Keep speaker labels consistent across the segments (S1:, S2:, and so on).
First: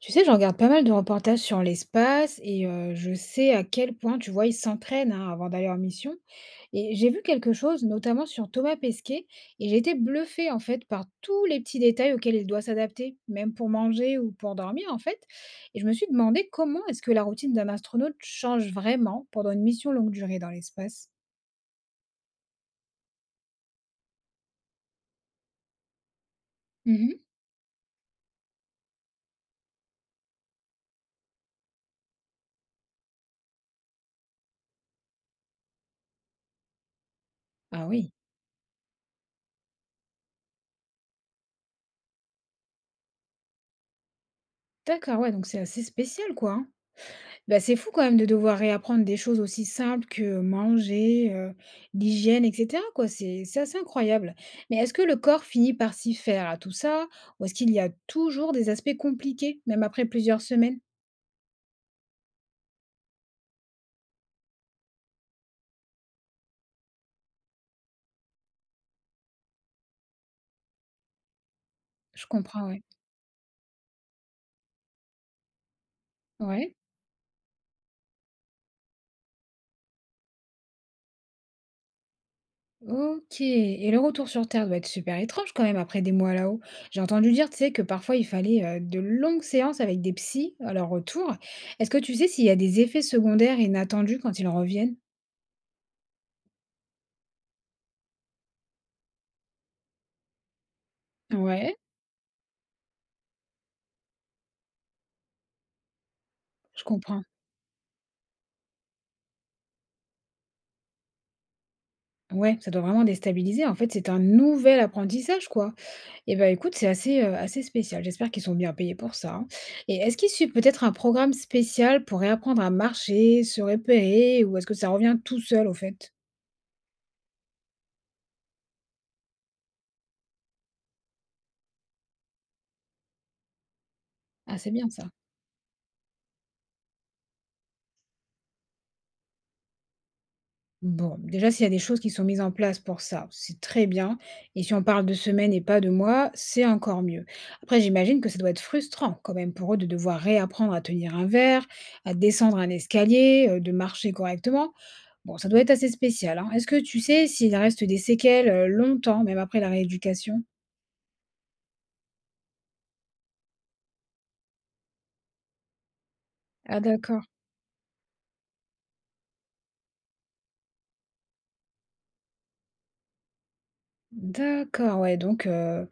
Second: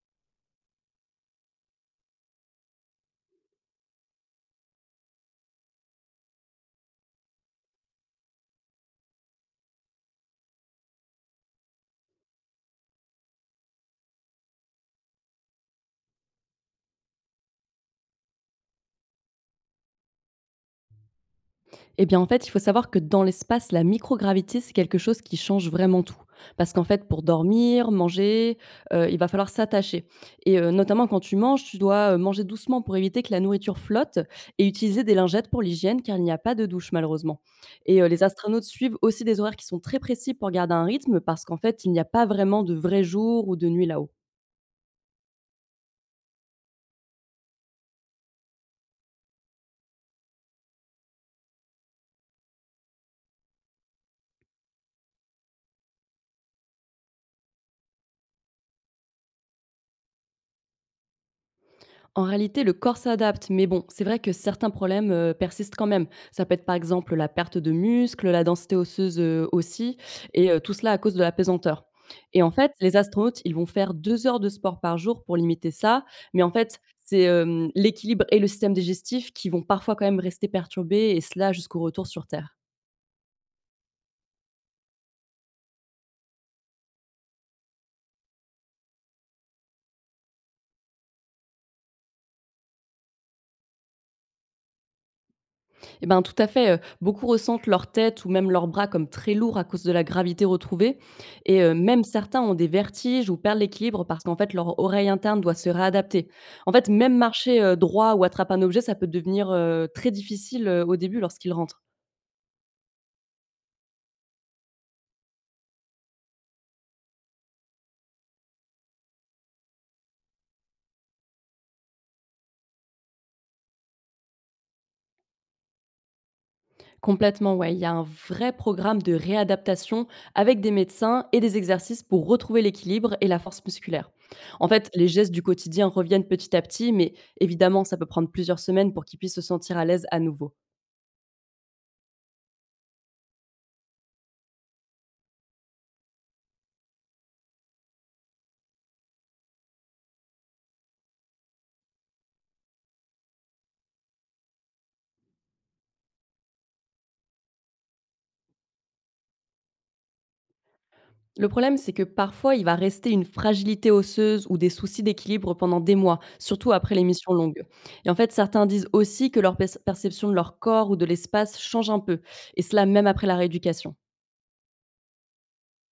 S1: Tu sais, je regarde pas mal de reportages sur l'espace et je sais à quel point, tu vois, ils s'entraînent, hein, avant d'aller en mission. Et j'ai vu quelque chose, notamment sur Thomas Pesquet, et j'ai été bluffée en fait par tous les petits détails auxquels il doit s'adapter, même pour manger ou pour dormir en fait. Et je me suis demandé comment est-ce que la routine d'un astronaute change vraiment pendant une mission longue durée dans l'espace.
S2: Eh bien, en fait, il faut savoir que dans l'espace, la microgravité, c'est quelque chose qui change vraiment tout. Parce qu'en fait,
S1: Mhm.
S2: pour dormir, manger, il va falloir s'attacher et notamment quand tu manges, tu dois, manger doucement pour éviter que la nourriture flotte et utiliser des lingettes pour l'hygiène car il n'y a pas de douche malheureusement
S1: Ah
S2: et
S1: oui,
S2: les astronautes suivent aussi des horaires qui sont très précis pour garder un rythme parce qu'en fait, il n'y a pas vraiment de vrais jours ou de nuits là-haut.
S1: d'accord, ouais, donc c'est assez spécial quoi. Hein. Bah, c'est fou quand même de devoir réapprendre des choses aussi simples que manger, l'hygiène et cetera quoi, c'est assez incroyable. Mais est-ce que le corps finit par s'y faire à tout ça? Ou est-ce qu'il y a toujours des aspects compliqués, même après plusieurs semaines?
S2: En réalité, le corps s'adapte, mais bon, c'est vrai que certains problèmes persistent quand même. Ça peut être par exemple la perte de muscles, la densité osseuse aussi, et tout cela à cause de la pesanteur.
S1: Je
S2: Et en
S1: comprends,
S2: fait,
S1: ouais.
S2: les astronautes, ils vont faire 2 heures de sport par jour pour limiter ça, mais en
S1: Ouais,
S2: fait, c'est l'équilibre et le système digestif qui vont parfois quand même rester perturbés, et cela jusqu'au retour sur Terre.
S1: OK, et le retour sur terre doit être super étrange quand même après des mois là-haut. J'ai entendu dire, tu sais, que parfois il fallait, de longues séances avec des psys à leur retour. Est-ce que tu sais s'il y a des effets secondaires inattendus quand ils reviennent?
S2: Eh ben, tout à fait, beaucoup ressentent leur tête ou même leurs bras comme très lourds à cause de la gravité retrouvée et
S1: Ouais,
S2: même certains ont des vertiges ou perdent l'équilibre parce qu'en fait leur oreille interne doit se réadapter. En
S1: je
S2: fait, même
S1: comprends.
S2: marcher, droit ou attraper un objet, ça peut devenir, très difficile, au début lorsqu'ils rentrent.
S1: Ouais, ça doit vraiment déstabiliser. En fait, c'est un nouvel apprentissage, quoi. Et ben, écoute, c'est assez, assez spécial. J'espère qu'ils sont bien payés pour ça, hein. Et est-ce qu'ils suivent peut-être un programme spécial pour réapprendre à marcher, se repérer, ou est-ce que ça revient tout seul, au fait?
S2: Complètement, ouais, il y a un vrai programme de réadaptation avec des médecins et des exercices pour retrouver l'équilibre et la force musculaire.
S1: Ah,
S2: En
S1: c'est
S2: fait,
S1: bien ça.
S2: les gestes du quotidien reviennent petit à petit, mais évidemment, ça peut prendre plusieurs semaines pour qu'ils puissent se sentir à l'aise à nouveau.
S1: Bon, déjà, s'il y a des choses qui sont mises en place pour ça, c'est très bien, et si on parle de semaines et pas de mois, c'est encore mieux. Après, j'imagine que ça doit être frustrant quand même pour eux de devoir réapprendre à tenir un verre, à descendre un escalier, de marcher correctement. Bon, ça doit être assez spécial, hein. Est-ce que tu sais s'il reste des séquelles, longtemps, même après la rééducation?
S2: Le problème, c'est que parfois, il va rester une fragilité osseuse ou des soucis d'équilibre pendant des mois, surtout
S1: Ah
S2: après les
S1: d'accord.
S2: missions longues. Et en fait, certains disent aussi que leur perception de leur corps ou de l'espace change un peu, et cela même après la rééducation.
S1: D'accord, ouais, donc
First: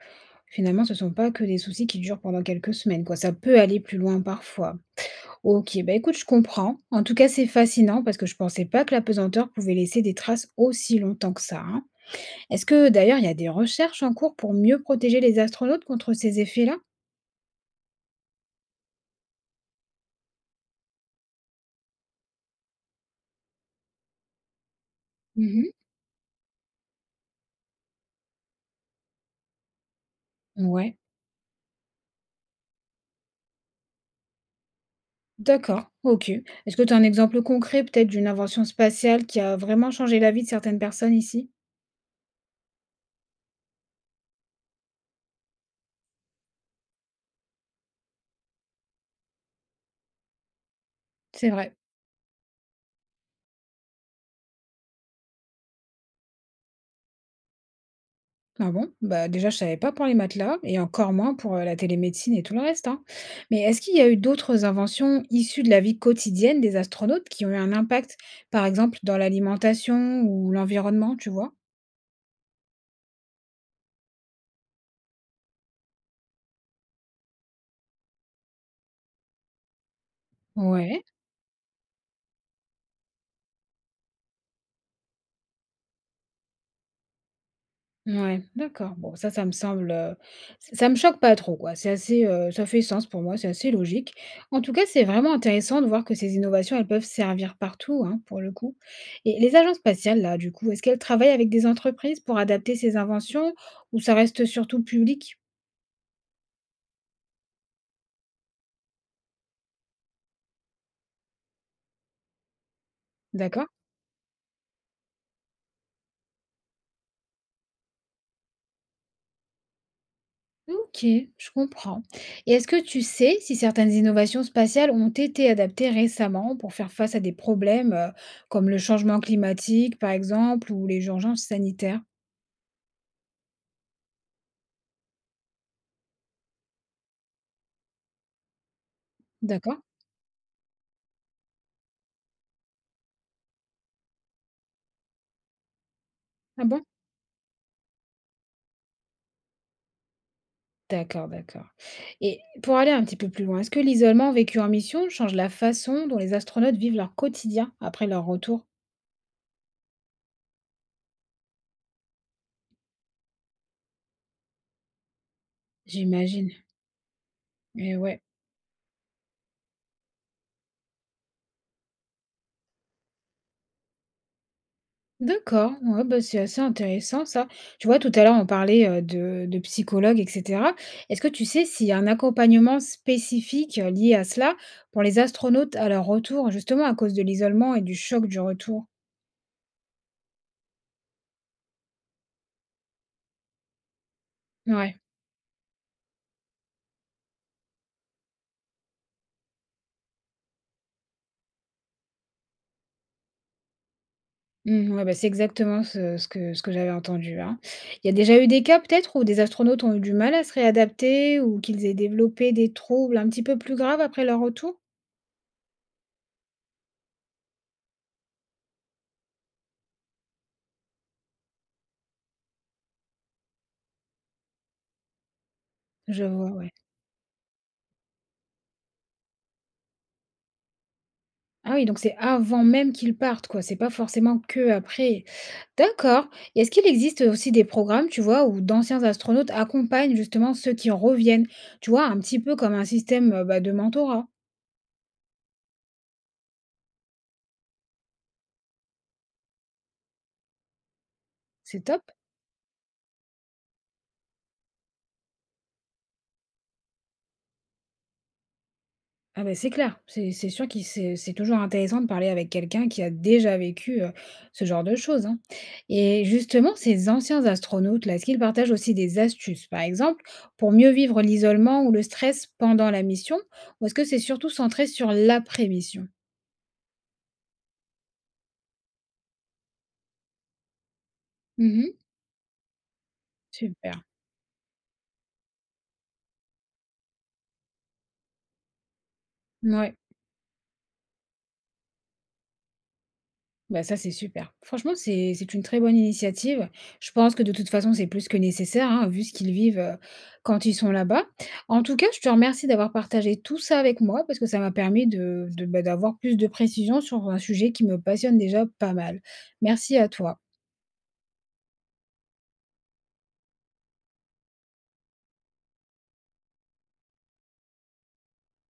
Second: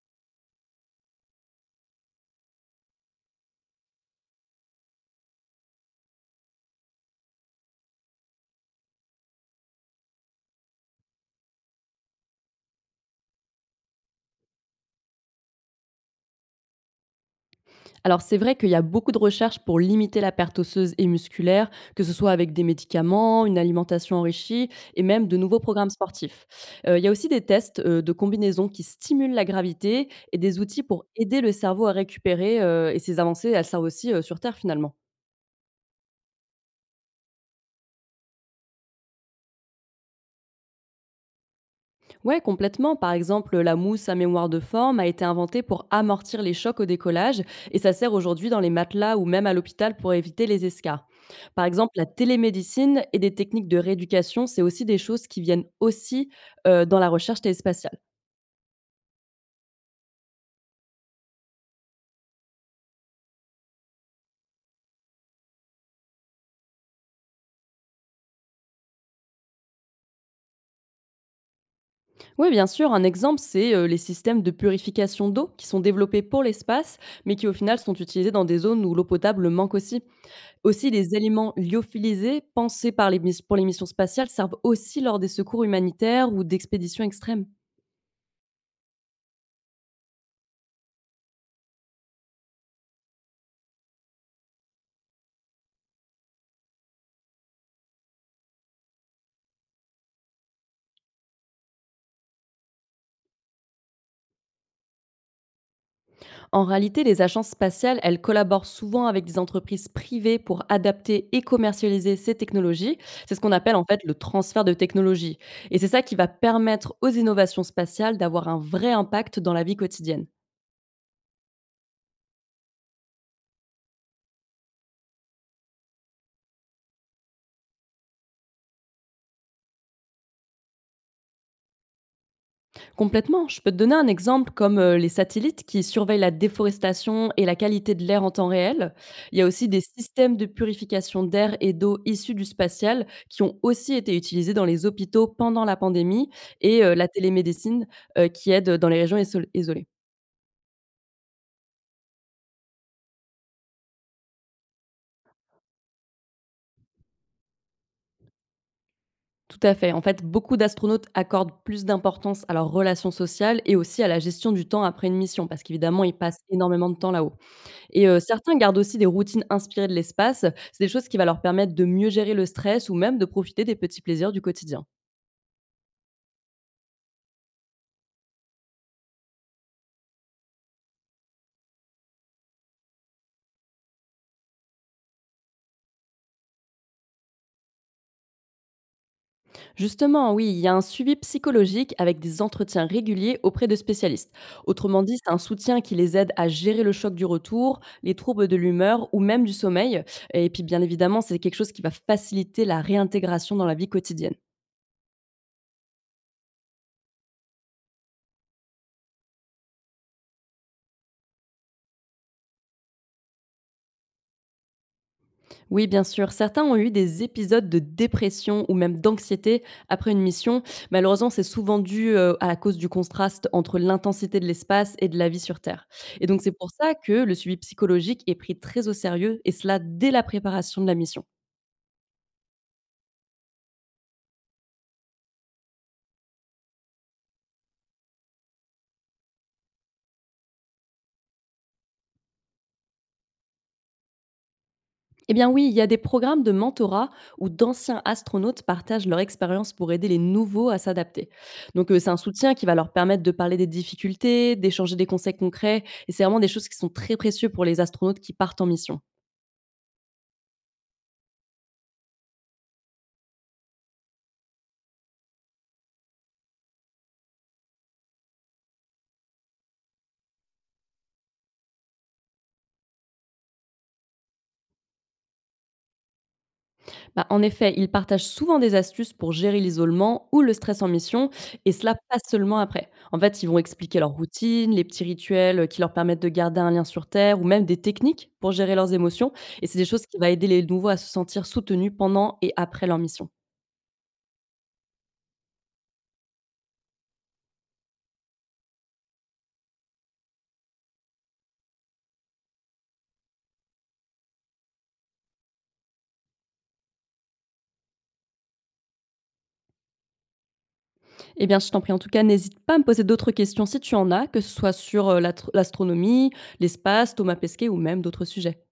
S1: finalement, ce ne sont pas que des soucis qui durent pendant quelques semaines, quoi. Ça peut aller plus loin parfois. OK, bah, écoute, je comprends. En tout cas, c'est fascinant parce que je pensais pas que la pesanteur pouvait laisser des traces aussi longtemps que ça, hein. Est-ce que d'ailleurs, il y a des recherches en cours pour mieux protéger les astronautes contre ces effets-là?
S2: Alors c'est vrai qu'il y a beaucoup de recherches pour limiter la perte osseuse et musculaire, que ce soit avec des médicaments, une alimentation enrichie et même de nouveaux
S1: Mmh.
S2: programmes sportifs. Il y a aussi des tests de combinaisons qui stimulent la gravité et des outils
S1: Ouais.
S2: pour aider le cerveau à récupérer, et ces avancées, elles servent aussi sur Terre finalement.
S1: D'accord, OK. Est-ce que tu as un exemple concret peut-être d'une invention spatiale qui a vraiment changé la vie de certaines personnes ici?
S2: Ouais, complètement. Par exemple, la mousse à mémoire de forme a été inventée pour amortir les chocs au décollage et ça sert aujourd'hui dans les matelas ou même à l'hôpital pour éviter les escars.
S1: C'est
S2: Par
S1: vrai.
S2: exemple, la télémédecine et des techniques de rééducation, c'est aussi des choses qui viennent aussi dans la recherche téléspatiale.
S1: Ah bon? Bah déjà, je savais pas pour les matelas et encore moins pour la télémédecine et tout le reste, hein. Mais est-ce qu'il y a eu d'autres inventions issues de la vie quotidienne des astronautes qui ont eu un impact, par exemple, dans l'alimentation ou l'environnement, tu vois?
S2: Oui, bien sûr. Un exemple, c'est les systèmes de purification d'eau qui sont développés pour l'espace, mais qui au final sont utilisés dans des zones où l'eau potable manque aussi. Aussi,
S1: Ouais.
S2: les aliments lyophilisés pensés par les pour les missions spatiales servent aussi lors des secours humanitaires ou d'expéditions extrêmes.
S1: Ouais, d'accord. Bon, ça me semble, ç ça me choque pas trop, quoi. C'est assez, ça fait sens pour moi, c'est assez logique. En tout cas, c'est vraiment intéressant de voir que ces innovations, elles peuvent servir partout, hein, pour le coup. Et les agences spatiales, là, du coup, est-ce qu'elles travaillent avec des entreprises pour adapter ces inventions ou ça reste surtout public?
S2: En réalité, les agences spatiales, elles collaborent souvent avec des entreprises privées pour adapter et commercialiser ces technologies. C'est ce qu'on
S1: D'accord.
S2: appelle en fait le transfert de technologie. Et c'est ça qui va permettre aux innovations spatiales d'avoir un vrai impact dans la vie quotidienne.
S1: OK, je comprends. Et est-ce que tu sais si certaines innovations spatiales ont été adaptées récemment pour faire face à des problèmes, comme le changement climatique, par exemple, ou les urgences sanitaires?
S2: Complètement. Je peux te donner un exemple comme les satellites qui surveillent la déforestation et la qualité de l'air en temps réel. Il y a aussi
S1: D'accord.
S2: des systèmes de purification d'air et d'eau issus du spatial qui ont aussi été utilisés dans les hôpitaux pendant la pandémie
S1: Ah
S2: et
S1: bon?
S2: la télémédecine qui aide dans les régions isolées.
S1: D'accord, d'accord. Et pour aller un petit peu plus loin, est-ce que l'isolement vécu en mission change la façon dont les astronautes vivent leur quotidien après leur retour?
S2: Tout à fait. En fait, beaucoup d'astronautes accordent plus d'importance à leurs relations sociales et aussi à la gestion du temps après une mission parce qu'évidemment, ils passent
S1: J'imagine.
S2: énormément de temps là-haut.
S1: Et
S2: Et
S1: ouais.
S2: certains gardent aussi des routines inspirées de l'espace. C'est des choses qui va leur permettre de mieux gérer le stress ou même de profiter des petits plaisirs du quotidien.
S1: D'accord, ouais, bah, c'est assez intéressant ça. Tu vois, tout à l'heure, on parlait de psychologues, etc. Est-ce que tu sais s'il y a un accompagnement spécifique lié à cela pour les astronautes à leur retour, justement à cause de l'isolement et du choc du retour?
S2: Justement, oui, il y a un suivi psychologique avec des entretiens réguliers auprès de spécialistes.
S1: Ouais.
S2: Autrement dit, c'est un soutien qui les aide à gérer le choc du retour, les troubles de l'humeur ou même du sommeil et puis, bien évidemment, c'est quelque chose qui va faciliter la réintégration dans la vie quotidienne.
S1: Mmh, ouais, bah, c'est exactement ce que j'avais entendu, hein. Il y a déjà eu des cas peut-être où des astronautes ont eu du mal à se réadapter ou qu'ils aient développé des troubles un petit peu plus graves après leur retour?
S2: Oui, bien sûr. Certains ont eu des épisodes de dépression ou même d'anxiété après une mission. Malheureusement, c'est souvent dû à la cause du contraste entre l'intensité de l'espace et de la vie sur Terre.
S1: Je
S2: Et donc,
S1: vois,
S2: c'est pour
S1: ouais.
S2: ça que le suivi psychologique est pris très au sérieux, et cela dès la préparation de la mission.
S1: Ah oui, donc c'est avant même qu'ils partent, quoi, c'est pas forcément que après. D'accord, et est-ce qu'il existe aussi des programmes, tu vois, où d'anciens astronautes accompagnent justement ceux qui reviennent? Tu vois, un petit peu comme un système, bah, de mentorat?
S2: Eh bien oui, il y a des programmes de mentorat où d'anciens astronautes partagent leur expérience pour aider les nouveaux à s'adapter.
S1: C'est
S2: Donc
S1: top.
S2: c'est un soutien qui va leur permettre de parler des difficultés, d'échanger des conseils concrets, et c'est vraiment des choses qui sont très précieuses pour les astronautes qui partent en mission.
S1: Ah ben c'est clair, c'est sûr qu'il c'est toujours intéressant de parler avec quelqu'un qui a déjà vécu, ce genre de choses, hein, et justement, ces anciens astronautes là, est-ce qu'ils partagent aussi des astuces, par exemple, pour mieux vivre l'isolement ou le stress pendant la mission? Ou est-ce que c'est surtout centré sur l'après-mission?
S2: Bah, en effet, ils partagent souvent des astuces pour gérer l'isolement ou le stress en mission, et cela
S1: Mmh.
S2: pas seulement après. En fait, ils vont expliquer
S1: Super.
S2: leur routine, les petits rituels qui leur permettent de garder un lien sur Terre, ou même des techniques pour gérer leurs émotions. Et c'est des
S1: Ouais.
S2: choses qui vont aider les nouveaux à se sentir soutenus pendant et après leur mission.
S1: Bah, ça, c'est super. Franchement, c'est une très bonne initiative. Je pense que de toute façon, c'est plus que nécessaire, hein, vu ce qu'ils vivent, quand ils sont là-bas. En tout cas, je te remercie d'avoir partagé tout ça avec moi parce que ça m'a permis de bah, d'avoir plus de précisions sur un sujet qui me passionne déjà pas mal. Merci à toi.
S2: Eh bien, je t'en prie, en tout cas, n'hésite pas à me poser d'autres questions si tu en as, que ce soit sur l'astronomie, l'espace, Thomas Pesquet ou même d'autres sujets.